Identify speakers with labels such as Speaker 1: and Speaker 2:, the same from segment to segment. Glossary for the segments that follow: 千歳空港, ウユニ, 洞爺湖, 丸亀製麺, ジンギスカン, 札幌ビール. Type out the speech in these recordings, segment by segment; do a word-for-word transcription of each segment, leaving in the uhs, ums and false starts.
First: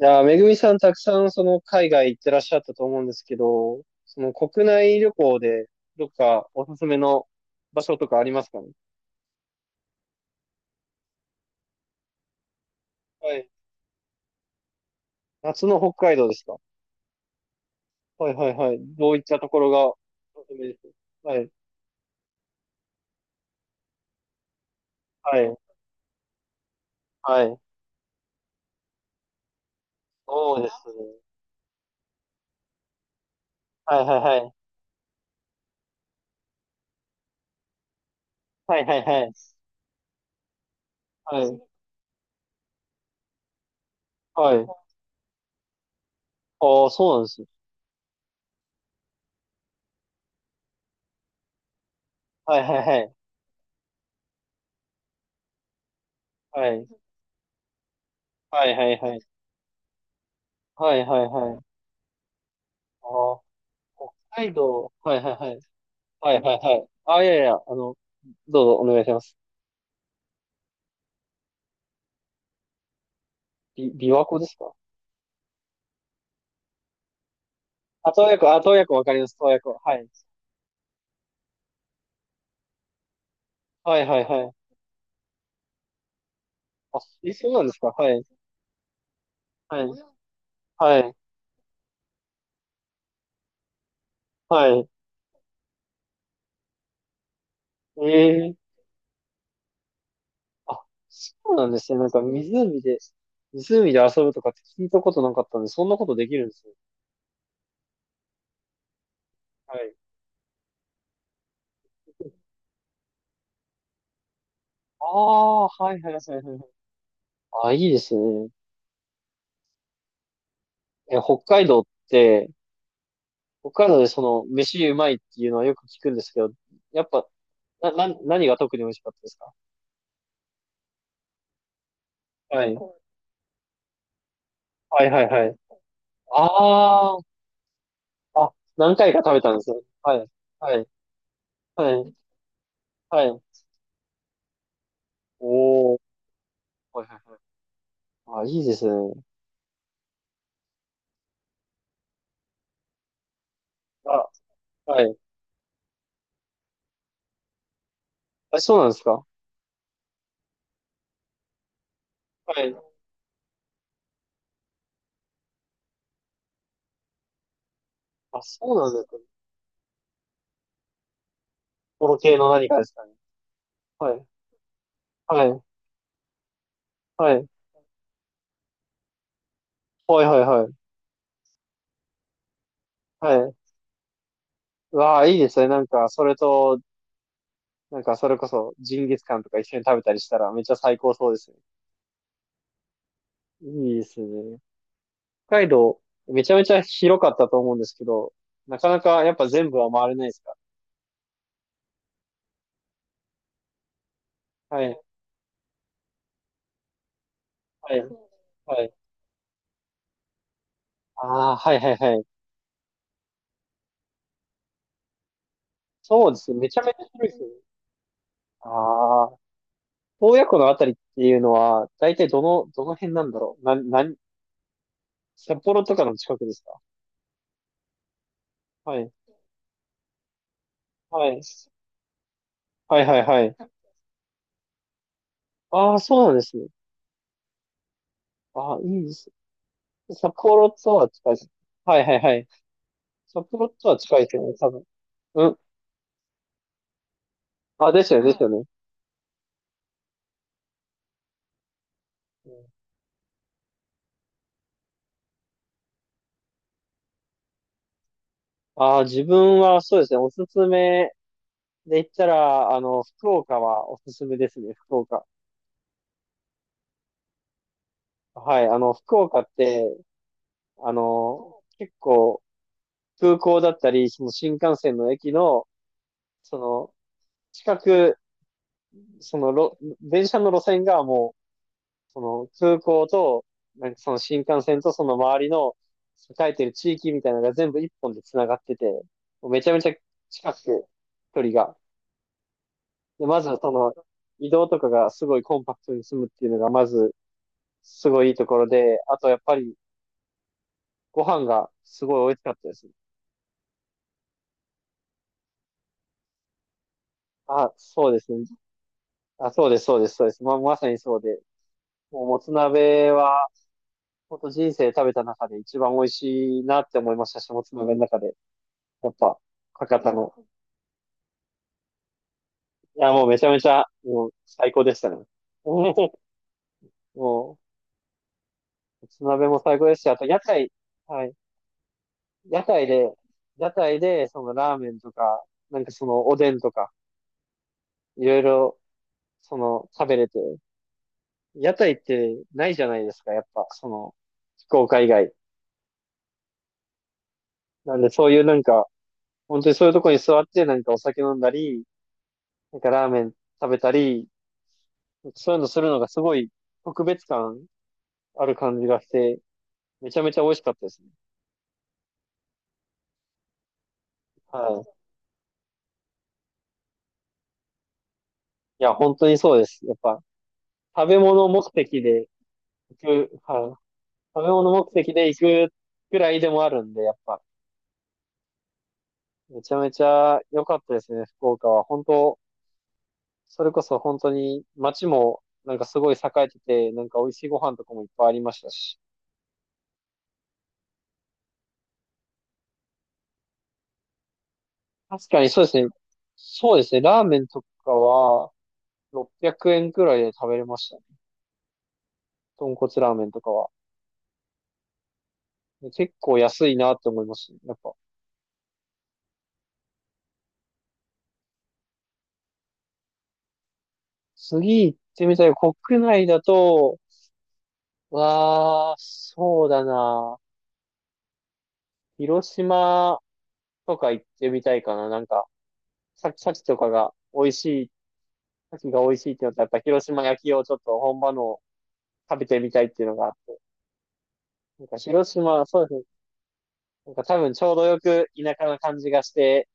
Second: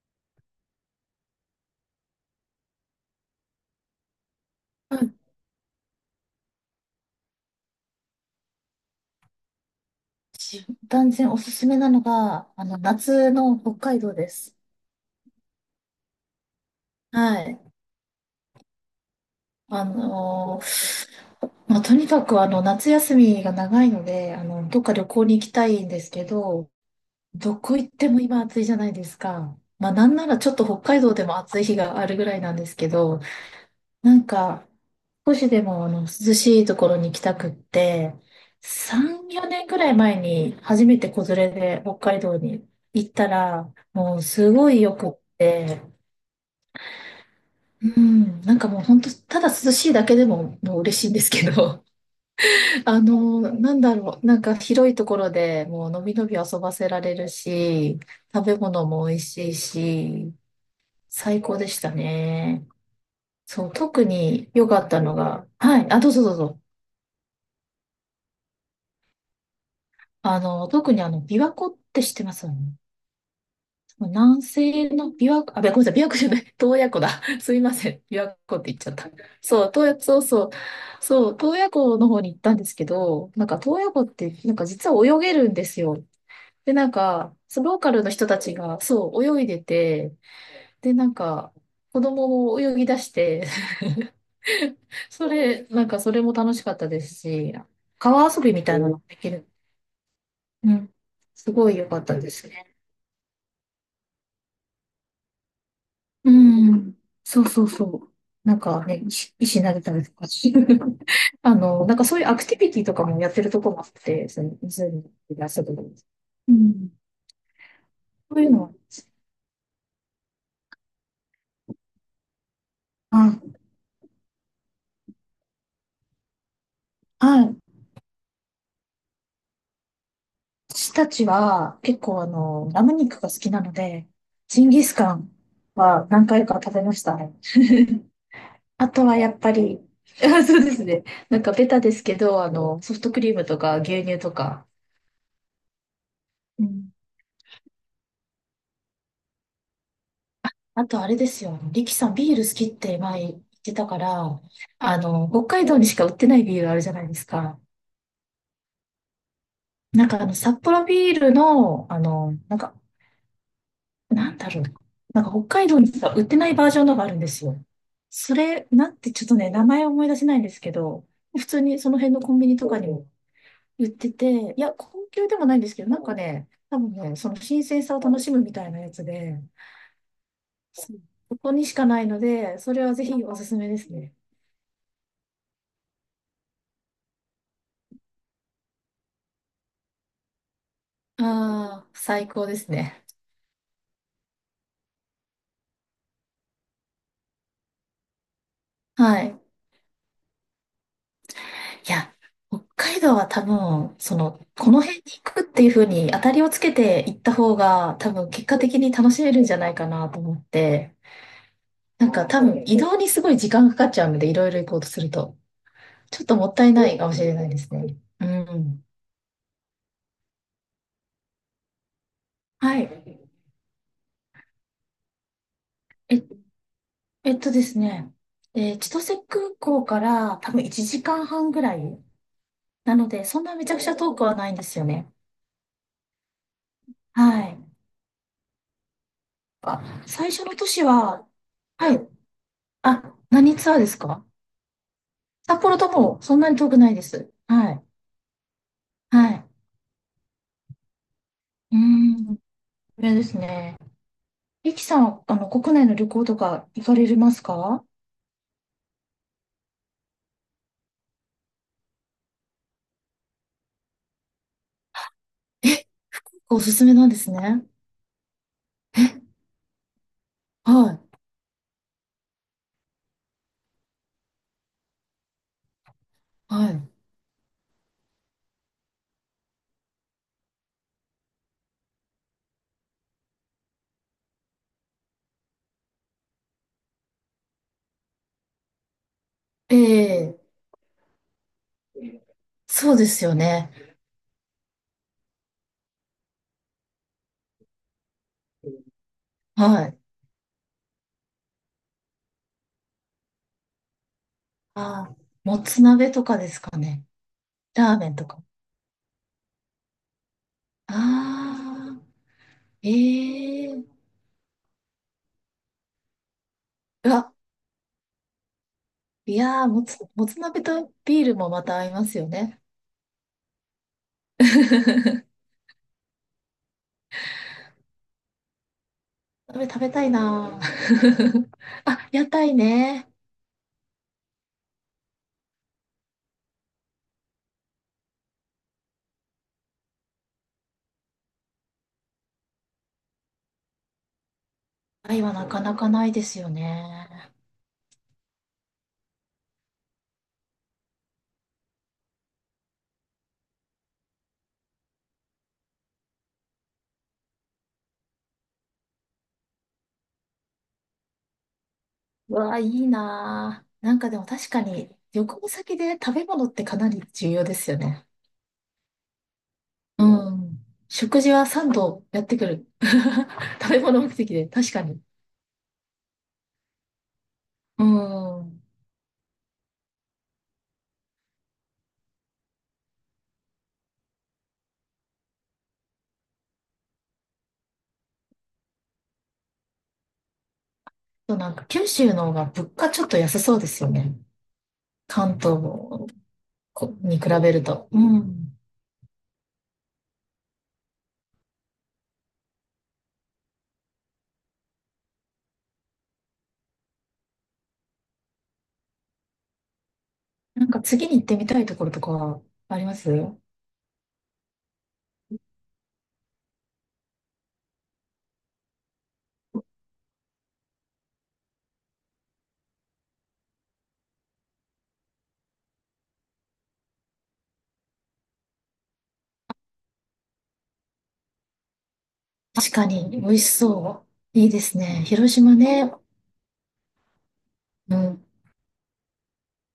Speaker 1: いやー、めぐみさんたくさんその海外行ってらっしゃったと思うんですけど、その国
Speaker 2: う
Speaker 1: 内旅
Speaker 2: ん。
Speaker 1: 行でどっかおすすめの場所とかありますかね。
Speaker 2: し断然おすすめなのが、あの、夏
Speaker 1: はい。
Speaker 2: の北海道です。
Speaker 1: 夏の北海道ですか。
Speaker 2: はい。
Speaker 1: はいはいはい。どういったところ
Speaker 2: あ
Speaker 1: がおすす
Speaker 2: の
Speaker 1: めです。
Speaker 2: ー
Speaker 1: はい。
Speaker 2: まあ、とにかくあの、夏休みが長いので、あの、どっか旅行に
Speaker 1: は
Speaker 2: 行き
Speaker 1: い。
Speaker 2: たいんですけど、
Speaker 1: は
Speaker 2: ど
Speaker 1: い。
Speaker 2: こ行っても今暑いじゃないですか。まあ、なんならちょっ
Speaker 1: そう
Speaker 2: と
Speaker 1: です
Speaker 2: 北海道
Speaker 1: ね。
Speaker 2: でも暑い日があるぐらいなんですけど、
Speaker 1: はい
Speaker 2: な
Speaker 1: は
Speaker 2: ん
Speaker 1: いはい。
Speaker 2: か、少しでもあの涼しいところに行きたくって、
Speaker 1: はいはいは
Speaker 2: さん、
Speaker 1: い。
Speaker 2: よねんくらい前に初めて子
Speaker 1: は
Speaker 2: 連
Speaker 1: い。
Speaker 2: れで北海道に行ったら、もうす
Speaker 1: はい。
Speaker 2: ごいよくって、
Speaker 1: ああ、そうなんですね。
Speaker 2: うん、なんかもう本当、ただ涼しいだけでももう嬉しいんですけど、
Speaker 1: はいはい は
Speaker 2: あ
Speaker 1: い。
Speaker 2: の、なんだろう、なんか広いところでもうのびのび遊
Speaker 1: は
Speaker 2: ば
Speaker 1: い。
Speaker 2: せられるし、食べ
Speaker 1: はいは
Speaker 2: 物
Speaker 1: い
Speaker 2: も
Speaker 1: は
Speaker 2: 美
Speaker 1: い。
Speaker 2: 味しいし、
Speaker 1: はいはい
Speaker 2: 最高
Speaker 1: は
Speaker 2: で
Speaker 1: い。
Speaker 2: したね。
Speaker 1: ああ、
Speaker 2: そう、特
Speaker 1: 北
Speaker 2: に
Speaker 1: 海
Speaker 2: 良かっ
Speaker 1: 道。
Speaker 2: たの
Speaker 1: はいはい
Speaker 2: が、
Speaker 1: はい。
Speaker 2: はい、あ、どうぞど
Speaker 1: は
Speaker 2: う
Speaker 1: いはい
Speaker 2: ぞ。
Speaker 1: はい。ああ、いやいや、あの、どうぞお願いします。
Speaker 2: あの、特にあの、琵琶湖って知ってますよね。
Speaker 1: び、琵琶湖
Speaker 2: 南
Speaker 1: ですか。
Speaker 2: 西の琵琶湖、あ、ごめんなさい、琵琶湖じゃない、洞爺湖だ。すいません、
Speaker 1: あ、
Speaker 2: 琵
Speaker 1: 洞
Speaker 2: 琶
Speaker 1: 爺湖、
Speaker 2: 湖
Speaker 1: あ、
Speaker 2: って
Speaker 1: 洞
Speaker 2: 言っ
Speaker 1: 爺
Speaker 2: ちゃ
Speaker 1: 湖
Speaker 2: っ
Speaker 1: わ
Speaker 2: た。
Speaker 1: かります、洞爺
Speaker 2: そう、
Speaker 1: 湖。
Speaker 2: 洞
Speaker 1: は
Speaker 2: 爺、
Speaker 1: い。
Speaker 2: そうそう、そう、洞爺湖の方に行ったんですけど、なんか洞爺
Speaker 1: は
Speaker 2: 湖
Speaker 1: い
Speaker 2: っ
Speaker 1: はい
Speaker 2: て、
Speaker 1: は
Speaker 2: なんか
Speaker 1: い。
Speaker 2: 実は泳げるんですよ。で、なん
Speaker 1: あ、え、
Speaker 2: か、
Speaker 1: そう
Speaker 2: そ
Speaker 1: な
Speaker 2: う
Speaker 1: んで
Speaker 2: ロ
Speaker 1: す
Speaker 2: ー
Speaker 1: か。
Speaker 2: カル
Speaker 1: は
Speaker 2: の
Speaker 1: い。
Speaker 2: 人たちが、そう、泳いで
Speaker 1: はい。
Speaker 2: て、で、
Speaker 1: は
Speaker 2: なん
Speaker 1: い。
Speaker 2: か、子供も泳ぎ出して、
Speaker 1: は い。
Speaker 2: それ、なんかそれも楽しかったですし、川遊び
Speaker 1: え
Speaker 2: み
Speaker 1: え。
Speaker 2: たいなのもできる。う
Speaker 1: あ、
Speaker 2: ん。
Speaker 1: そ
Speaker 2: す
Speaker 1: うな
Speaker 2: ご
Speaker 1: ん
Speaker 2: い
Speaker 1: で
Speaker 2: 良
Speaker 1: す
Speaker 2: か
Speaker 1: ね。
Speaker 2: っ
Speaker 1: なん
Speaker 2: た
Speaker 1: か
Speaker 2: です。
Speaker 1: 湖で、湖で遊ぶとかって聞いたことなかったんで、そんなことで
Speaker 2: う
Speaker 1: きるんですね。
Speaker 2: ん。そうそうそう。なんかね、石、石投
Speaker 1: は
Speaker 2: げた
Speaker 1: い。
Speaker 2: りとか。あの、なんかそういうアクティビティとかもやってるとこもあって、その湖
Speaker 1: あ
Speaker 2: で遊
Speaker 1: あ、
Speaker 2: ぶの
Speaker 1: は
Speaker 2: に。
Speaker 1: いはいはいはい
Speaker 2: う
Speaker 1: はい。
Speaker 2: ん。
Speaker 1: あ、いいです
Speaker 2: そうい
Speaker 1: ね。
Speaker 2: うのは、
Speaker 1: え、北海道って、
Speaker 2: あ、
Speaker 1: 北海道でその、飯うまいっていうのはよく聞くんですけど、やっぱ、
Speaker 2: あ、
Speaker 1: な、な、何が特に美味しかったですか。
Speaker 2: 私たちは結構あ
Speaker 1: は
Speaker 2: の、
Speaker 1: い。
Speaker 2: ラム肉が好きなので、ジンギス
Speaker 1: はい
Speaker 2: カ
Speaker 1: はい
Speaker 2: ン
Speaker 1: はい。
Speaker 2: は何回か食べました
Speaker 1: あ
Speaker 2: ね。
Speaker 1: あ、
Speaker 2: あ
Speaker 1: 何
Speaker 2: と
Speaker 1: 回
Speaker 2: は
Speaker 1: か
Speaker 2: や
Speaker 1: 食
Speaker 2: っ
Speaker 1: べ
Speaker 2: ぱ
Speaker 1: たんです
Speaker 2: り、
Speaker 1: よ。は い。
Speaker 2: そうで
Speaker 1: は
Speaker 2: す
Speaker 1: い。
Speaker 2: ね。なんかベタ
Speaker 1: は
Speaker 2: です
Speaker 1: い。
Speaker 2: けど、あの、ソフトク
Speaker 1: は
Speaker 2: リー
Speaker 1: い。
Speaker 2: ムとか牛乳とか。
Speaker 1: おー。はいはいはい。あ、いいですね。
Speaker 2: あとあれですよ。リキさん、ビール好きって前言ってたか
Speaker 1: あ、
Speaker 2: ら、あ、
Speaker 1: はい。
Speaker 2: の、北海道にしか売ってないビールあるじゃないですか。
Speaker 1: あ、そうなんですか。
Speaker 2: なんかあの、札幌ビールの、あの、なん
Speaker 1: は
Speaker 2: か、
Speaker 1: い。
Speaker 2: なんだろう。なんか北海道にしか売ってないバージョンのがあるんですよ。そ
Speaker 1: あ、
Speaker 2: れ、
Speaker 1: そう
Speaker 2: な
Speaker 1: な
Speaker 2: ん
Speaker 1: んで
Speaker 2: て
Speaker 1: すね。
Speaker 2: ちょっとね、名前を思い出せないんですけど、普通にその
Speaker 1: と
Speaker 2: 辺
Speaker 1: ろ
Speaker 2: のコ
Speaker 1: 系
Speaker 2: ンビ
Speaker 1: の
Speaker 2: ニ
Speaker 1: 何
Speaker 2: と
Speaker 1: か
Speaker 2: か
Speaker 1: で
Speaker 2: に
Speaker 1: すか
Speaker 2: も
Speaker 1: ね。
Speaker 2: 売って
Speaker 1: はい。
Speaker 2: て、いや、高級で
Speaker 1: は
Speaker 2: もないん
Speaker 1: い。
Speaker 2: ですけど、なんかね、多分ね、そ
Speaker 1: は
Speaker 2: の
Speaker 1: い。
Speaker 2: 新鮮さを楽しむみたいなやつで、
Speaker 1: はいはいはい。
Speaker 2: そうここにしかないので、それはぜひ
Speaker 1: は
Speaker 2: おす
Speaker 1: い。
Speaker 2: すめですね。
Speaker 1: うわあ、いいですね。なんか、それと、なんか、それこそ、ジンギスカンとか一緒に食べたりしたら、めっちゃ最高そうですね。
Speaker 2: ああ、最高ですね。
Speaker 1: いいですね。北海道、めちゃめちゃ広かったと思うんですけど、なかな
Speaker 2: は
Speaker 1: かやっ
Speaker 2: い。
Speaker 1: ぱ全部は回れないですか。
Speaker 2: いや、北海道は多分、その、この
Speaker 1: は
Speaker 2: 辺
Speaker 1: い。
Speaker 2: に行くっていうふうに当たりをつけて行った方が、
Speaker 1: はい。
Speaker 2: 多分結果的
Speaker 1: は
Speaker 2: に
Speaker 1: い。
Speaker 2: 楽しめるんじゃないかなと思って、
Speaker 1: ああ、はいはい
Speaker 2: なん
Speaker 1: はい。
Speaker 2: か多分移動にすごい時間かかっちゃうので、いろいろ行こうとすると、ちょっ
Speaker 1: そう
Speaker 2: と
Speaker 1: で
Speaker 2: も
Speaker 1: す
Speaker 2: っ
Speaker 1: ね。
Speaker 2: た
Speaker 1: め
Speaker 2: い
Speaker 1: ちゃ
Speaker 2: な
Speaker 1: めち
Speaker 2: い
Speaker 1: ゃ
Speaker 2: かもし
Speaker 1: 広い
Speaker 2: れ
Speaker 1: です
Speaker 2: な
Speaker 1: よ
Speaker 2: い
Speaker 1: ね。
Speaker 2: ですね。うん。
Speaker 1: ああ、洞爺湖のあたりっていうのは、大体どの、
Speaker 2: は
Speaker 1: どの辺な
Speaker 2: い。
Speaker 1: んだろう。な、なん、札幌とかの
Speaker 2: え、
Speaker 1: 近くですか。
Speaker 2: えっとですね、えー千
Speaker 1: はい。
Speaker 2: 歳空港から多分1時
Speaker 1: は
Speaker 2: 間
Speaker 1: い。
Speaker 2: 半ぐらいな
Speaker 1: はい
Speaker 2: の
Speaker 1: はい
Speaker 2: で、
Speaker 1: は
Speaker 2: そんなめ
Speaker 1: い。
Speaker 2: ちゃくちゃ遠くはないんですよね。
Speaker 1: ああ、そうなんですね。
Speaker 2: はい。
Speaker 1: ああ、いいです
Speaker 2: あ、
Speaker 1: ね。
Speaker 2: 最
Speaker 1: 札
Speaker 2: 初の都
Speaker 1: 幌
Speaker 2: 市
Speaker 1: とは
Speaker 2: は。
Speaker 1: 近いです。
Speaker 2: は
Speaker 1: はい
Speaker 2: い。
Speaker 1: はいはい。
Speaker 2: あ、
Speaker 1: 札
Speaker 2: 何
Speaker 1: 幌
Speaker 2: ツアーで
Speaker 1: と
Speaker 2: す
Speaker 1: は近い
Speaker 2: か？
Speaker 1: ですよね、多分。うん。
Speaker 2: 札幌ともそんなに遠くないです。はい。
Speaker 1: あ、ですよね、ですよね。
Speaker 2: はい。うーん。これですね。リキさん、あの、国内の旅行とか行かれますか？
Speaker 1: ああー、自分はそうですね、おすすめで言ったら、あの、福岡はおすすめですね、福岡。
Speaker 2: え、おすすめなんですね。
Speaker 1: はい、あの、福岡って、あ
Speaker 2: はい。
Speaker 1: の、結構、空港だったり、その新幹線の駅の、そ
Speaker 2: はい。
Speaker 1: の、近く、そのろ、電車の路線がもう、その空港と、なんかその新幹線とその周りの栄えてる地域みたいなのが全部一本で繋がってて、もうめちゃ
Speaker 2: え
Speaker 1: めちゃ
Speaker 2: え、
Speaker 1: 近くて、距離が。
Speaker 2: そうです
Speaker 1: で、
Speaker 2: よ
Speaker 1: まずはそ
Speaker 2: ね。
Speaker 1: の、移動とかがすごいコンパクトに済むっていうのが、まず、すごいいいところで、あとやっぱり、
Speaker 2: はい。
Speaker 1: ご飯がすごい美味しかったです。
Speaker 2: あー、もつ鍋とかですかね。
Speaker 1: あ、
Speaker 2: ラーメ
Speaker 1: そう
Speaker 2: ン
Speaker 1: で
Speaker 2: と
Speaker 1: す
Speaker 2: か。
Speaker 1: ね。あ、そうです、そうです、そうです。ま、まさにそうで。
Speaker 2: あ
Speaker 1: もう、もつ
Speaker 2: あ、
Speaker 1: 鍋は、
Speaker 2: ええ、
Speaker 1: 本当人生食べた中で一番美味しいなって
Speaker 2: う
Speaker 1: 思いまし
Speaker 2: わ、
Speaker 1: たし、もつ鍋の中で。やっ
Speaker 2: い
Speaker 1: ぱ、
Speaker 2: やー、もつ、
Speaker 1: 博多
Speaker 2: も
Speaker 1: の。
Speaker 2: つ鍋とビールもまた合いますよね。
Speaker 1: いや、もうめちゃめちゃ、もう、最高でしたね。もう、もつ鍋も
Speaker 2: 食べ
Speaker 1: 最
Speaker 2: 食
Speaker 1: 高
Speaker 2: べ
Speaker 1: です
Speaker 2: た
Speaker 1: し、
Speaker 2: い
Speaker 1: あと、屋
Speaker 2: な
Speaker 1: 台、はい。
Speaker 2: ぁ。あ、屋台
Speaker 1: 屋台
Speaker 2: ね。
Speaker 1: で、屋台で、その、ラーメンとか、なんかその、おでんとか、いろいろ、その、食べれて、屋台ってないじゃないですか、やっぱ、その、福岡
Speaker 2: 屋
Speaker 1: 以
Speaker 2: 台
Speaker 1: 外。
Speaker 2: はなかなかないですよね。
Speaker 1: なんで、そういうなんか、本当にそういうとこに座って何かお酒飲んだり、なんかラーメン食べたり、そういうのするのがすごい特別感ある感じがして、めちゃめちゃ美味しかったですね。
Speaker 2: うわあ、いいなぁ。なんかでも確
Speaker 1: は
Speaker 2: かに、
Speaker 1: い。
Speaker 2: 旅行先で食べ物ってかなり重要ですよね。
Speaker 1: いや、本当にそうです。やっ
Speaker 2: う
Speaker 1: ぱ、
Speaker 2: ん。
Speaker 1: 食べ
Speaker 2: 食事は
Speaker 1: 物目
Speaker 2: 3
Speaker 1: 的
Speaker 2: 度やっ
Speaker 1: で
Speaker 2: てくる。
Speaker 1: 行く、
Speaker 2: 食
Speaker 1: は
Speaker 2: べ
Speaker 1: い。
Speaker 2: 物目的
Speaker 1: 食
Speaker 2: で、
Speaker 1: べ物
Speaker 2: 確か
Speaker 1: 目
Speaker 2: に。
Speaker 1: 的で行くくらいでもあるんで、やっぱ、
Speaker 2: うん。
Speaker 1: めちゃめちゃ良かったですね、福岡は。本当、それこそ本当に街もなんかすごい栄えてて、なんか美味しいご飯とかもいっぱいありましたし。
Speaker 2: そう、なんか九州の方が物価ちょっと安そうですよね。
Speaker 1: 確
Speaker 2: 関
Speaker 1: かに
Speaker 2: 東
Speaker 1: そうですね。そうです
Speaker 2: こ
Speaker 1: ね。
Speaker 2: に
Speaker 1: ラー
Speaker 2: 比
Speaker 1: メン
Speaker 2: べる
Speaker 1: と
Speaker 2: と。
Speaker 1: か
Speaker 2: う
Speaker 1: は、
Speaker 2: ん。
Speaker 1: ろっぴゃくえんくえんくらいで食べれましたね。豚骨ラーメンとかは。結構安いなって思いますね。やっぱ。
Speaker 2: なんか次に行ってみたいところとかはあります？
Speaker 1: 次行ってみたい。国内だと、わあ、そうだな。広島とか行ってみたいかな。なんか、さ、さきとかが美味しい、さきが美味しいってなったら、やっぱ広島焼きをちょっと本場のを食べてみ
Speaker 2: 確
Speaker 1: た
Speaker 2: か
Speaker 1: いっていう
Speaker 2: に、
Speaker 1: の
Speaker 2: 美
Speaker 1: があっ
Speaker 2: 味し
Speaker 1: て。
Speaker 2: そう。いいです
Speaker 1: なんか
Speaker 2: ね。
Speaker 1: 広
Speaker 2: 広島
Speaker 1: 島、そう
Speaker 2: ね。
Speaker 1: ですね。なんか多分ちょうど
Speaker 2: う
Speaker 1: よ
Speaker 2: ん。
Speaker 1: く田舎な感じがして、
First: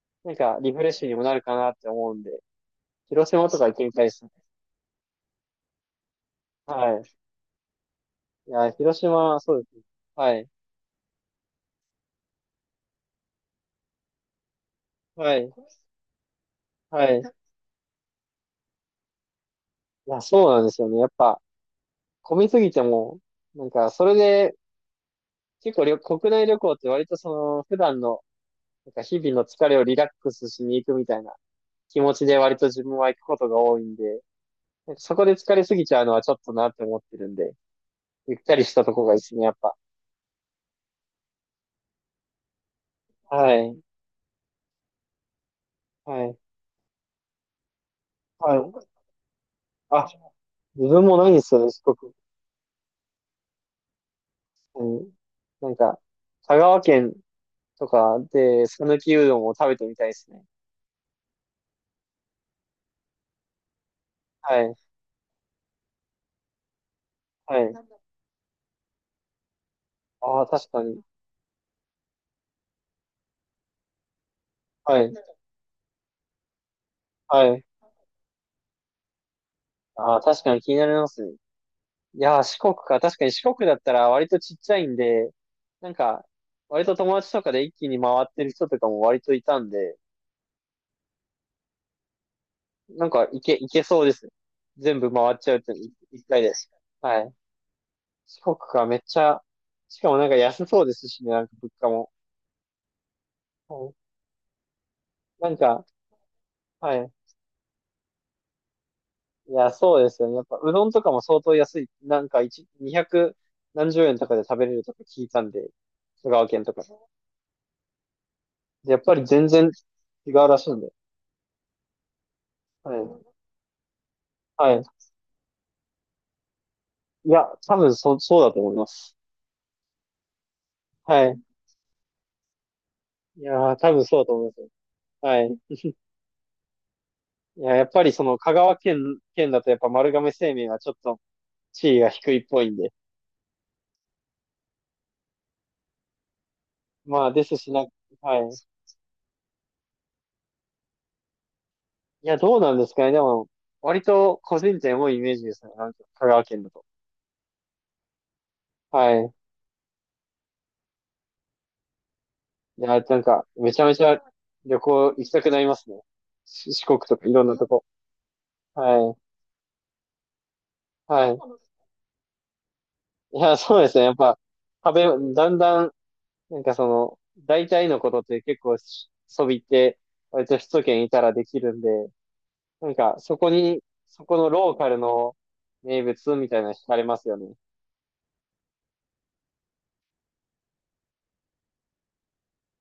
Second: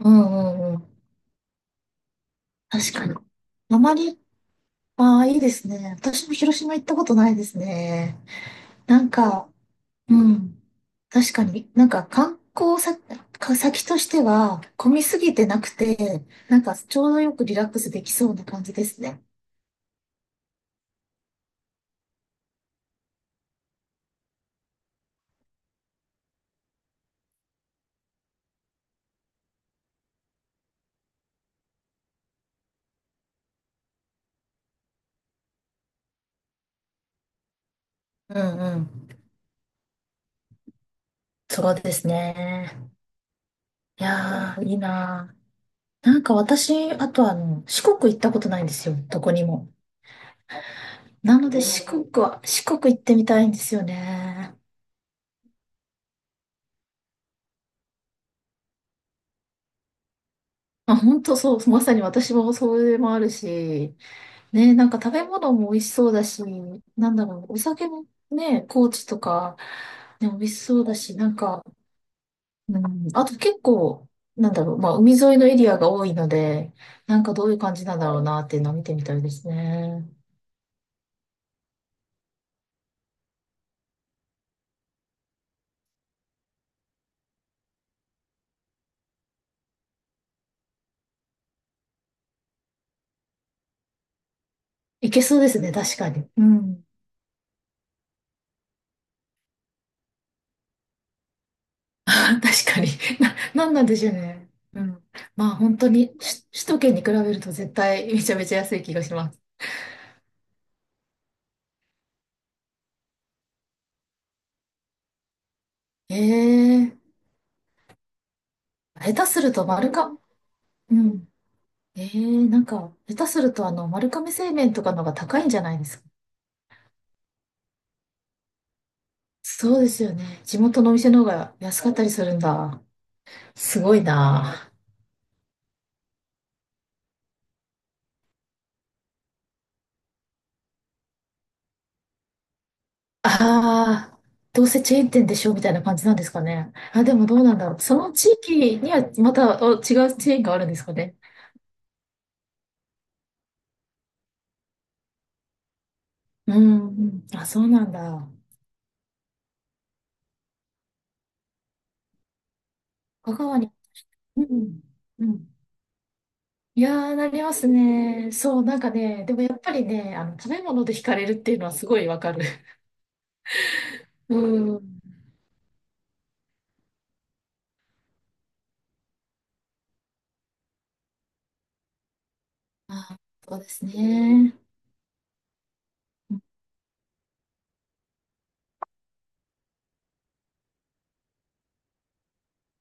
Speaker 2: う
Speaker 1: なん
Speaker 2: ん
Speaker 1: か、
Speaker 2: う
Speaker 1: リ
Speaker 2: んう
Speaker 1: フレッ
Speaker 2: ん。
Speaker 1: シュにもなるかなって思うんで、
Speaker 2: 確かに。
Speaker 1: 広島とか行っ
Speaker 2: あ
Speaker 1: てみ
Speaker 2: ま
Speaker 1: たいで
Speaker 2: り、
Speaker 1: すね。
Speaker 2: ああ、いいですね。私も広島行った
Speaker 1: は
Speaker 2: こと
Speaker 1: い。
Speaker 2: ないですね。
Speaker 1: いや、広
Speaker 2: なん
Speaker 1: 島、
Speaker 2: か、
Speaker 1: そうですね。
Speaker 2: う
Speaker 1: はい。
Speaker 2: ん。確かに、なんか観光先、か先としては、混みすぎ
Speaker 1: は
Speaker 2: て
Speaker 1: い。
Speaker 2: なくて、なんかちょ
Speaker 1: は
Speaker 2: うど
Speaker 1: い。
Speaker 2: よ
Speaker 1: い
Speaker 2: くリラックスできそうな感じですね。
Speaker 1: や、そうなんですよね。やっぱ、混みすぎても、なんか、それで、結構旅、国内旅行って割とその、普段の、なんか日々の疲れをリラックスしに行くみたいな気持ちで割と自分は行くことが多いんで、なんかそこで疲れすぎちゃうのはちょっとなって思ってるんで、ゆっ
Speaker 2: う
Speaker 1: た
Speaker 2: ん
Speaker 1: りし
Speaker 2: う
Speaker 1: たとこ
Speaker 2: ん。
Speaker 1: がいいですね、やっぱ。
Speaker 2: そうですね。
Speaker 1: はい。
Speaker 2: いやー、いいなー。なん
Speaker 1: は
Speaker 2: か
Speaker 1: い。
Speaker 2: 私、あとあの、四国行ったこと
Speaker 1: は
Speaker 2: ないんです
Speaker 1: い。
Speaker 2: よ。どこにも。
Speaker 1: あ、自分もないん
Speaker 2: な
Speaker 1: で
Speaker 2: の
Speaker 1: す
Speaker 2: で
Speaker 1: よね、四
Speaker 2: 四国
Speaker 1: 国。
Speaker 2: は、四国行ってみたいんですよね。
Speaker 1: うん。なんか、香川県とかで、讃岐うどんを食べてみたいですね。
Speaker 2: あ、本当そう、まさに私もそれもあるし、
Speaker 1: は
Speaker 2: ね、
Speaker 1: い。
Speaker 2: なんか食べ物も美味しそうだし、なんだろう、お
Speaker 1: はい。
Speaker 2: 酒もね、高知とか、ね、美
Speaker 1: ああ、
Speaker 2: 味し
Speaker 1: 確
Speaker 2: そ
Speaker 1: か
Speaker 2: うだ
Speaker 1: に。
Speaker 2: し、なんか、うん、あと結構、なんだろう、まあ、
Speaker 1: は
Speaker 2: 海
Speaker 1: い。
Speaker 2: 沿いのエリアが多いので、なんかどうい
Speaker 1: は
Speaker 2: う
Speaker 1: い。
Speaker 2: 感じなんだろうなっていうのを見てみたいですね。
Speaker 1: ああ、確かに気になりますね。いやー、四国か。確かに四国だったら割とちっちゃいんで、なんか、割と友達とかで一気に回ってる人とかも割といたんで、なんか、いけ、いけそうですね。全
Speaker 2: い
Speaker 1: 部
Speaker 2: け
Speaker 1: 回
Speaker 2: そ
Speaker 1: っ
Speaker 2: うで
Speaker 1: ちゃう
Speaker 2: す
Speaker 1: っ
Speaker 2: ね、
Speaker 1: て一
Speaker 2: 確か
Speaker 1: 一
Speaker 2: に。
Speaker 1: 回
Speaker 2: う
Speaker 1: です。
Speaker 2: ん。
Speaker 1: はい。四国か、めっちゃ、しかもなんか安そうですしね、なんか物価も。
Speaker 2: 確かに。な、な
Speaker 1: う
Speaker 2: んなんでし
Speaker 1: ん。
Speaker 2: ょうね。うん。ま
Speaker 1: な
Speaker 2: あ
Speaker 1: ん
Speaker 2: 本
Speaker 1: か、
Speaker 2: 当に、し首都圏
Speaker 1: は
Speaker 2: に比
Speaker 1: い。
Speaker 2: べると絶対 めちゃめちゃ安い気がします。
Speaker 1: いや、そうですよね。やっぱ、うどんとかも相当安い。なんか、一、にひゃく何十円とかで食べれるとか聞いたんで、
Speaker 2: え
Speaker 1: 香川県と
Speaker 2: え
Speaker 1: か。
Speaker 2: ー、
Speaker 1: でやっ
Speaker 2: 下
Speaker 1: ぱり
Speaker 2: 手す
Speaker 1: 全
Speaker 2: ると
Speaker 1: 然
Speaker 2: 丸か、
Speaker 1: 違うらしいんで。
Speaker 2: うん。ええー、なん
Speaker 1: は
Speaker 2: か、下手
Speaker 1: い。
Speaker 2: するとあの、丸亀製麺
Speaker 1: は
Speaker 2: と
Speaker 1: い。
Speaker 2: かの方が高いんじゃないですか。
Speaker 1: いや、多分そ、そうだと思います。
Speaker 2: そうですよね。地元のお店の方
Speaker 1: はい。
Speaker 2: が安かったりするんだ。
Speaker 1: いやー、
Speaker 2: す
Speaker 1: 多
Speaker 2: ごい
Speaker 1: 分そうだと思いますよ。
Speaker 2: な。
Speaker 1: はい。いや、やっぱりその、香川県、県だとやっぱ丸亀製麺はちょっと地位が低いっぽいんで。
Speaker 2: ああ、どうせチェーン店でしょみたいな感じなんですかね。あ、で
Speaker 1: ま
Speaker 2: も
Speaker 1: あ、
Speaker 2: どう
Speaker 1: で
Speaker 2: な
Speaker 1: す
Speaker 2: んだ
Speaker 1: し
Speaker 2: ろう。
Speaker 1: な、
Speaker 2: その地
Speaker 1: は
Speaker 2: 域
Speaker 1: い。
Speaker 2: にはまたお違うチェーンがあるんですかね。
Speaker 1: いや、どうなんですかね。でも、割と個人店多いイメージですね。なんか香川
Speaker 2: う
Speaker 1: 県だと。
Speaker 2: ん、うん。あ、そうなんだ。
Speaker 1: はい。いや、なん
Speaker 2: 香
Speaker 1: か、
Speaker 2: 川に、
Speaker 1: めちゃめちゃ
Speaker 2: う
Speaker 1: 旅
Speaker 2: ん、
Speaker 1: 行行
Speaker 2: う
Speaker 1: きたく
Speaker 2: ん。
Speaker 1: なりますね。し
Speaker 2: い
Speaker 1: 四国
Speaker 2: やー、
Speaker 1: と
Speaker 2: な
Speaker 1: かい
Speaker 2: り
Speaker 1: ろん
Speaker 2: ま
Speaker 1: な
Speaker 2: す
Speaker 1: とこ。
Speaker 2: ね。そう、なんか
Speaker 1: はい。
Speaker 2: ね、でもやっぱりね、あの、食べ物で惹かれ
Speaker 1: は
Speaker 2: るっ
Speaker 1: い。
Speaker 2: ていうのはすごいわかる。
Speaker 1: いや、そうですね。やっ
Speaker 2: う
Speaker 1: ぱ、食
Speaker 2: ん。
Speaker 1: べ、だんだん、なんかその、大体のことって結構し、そびって、割と首都圏いたらできるんで、な んか、
Speaker 2: あ、
Speaker 1: そこ
Speaker 2: そうで
Speaker 1: に、
Speaker 2: す
Speaker 1: そこの
Speaker 2: ね。
Speaker 1: ローカルの名物みたいなの惹かれますよね。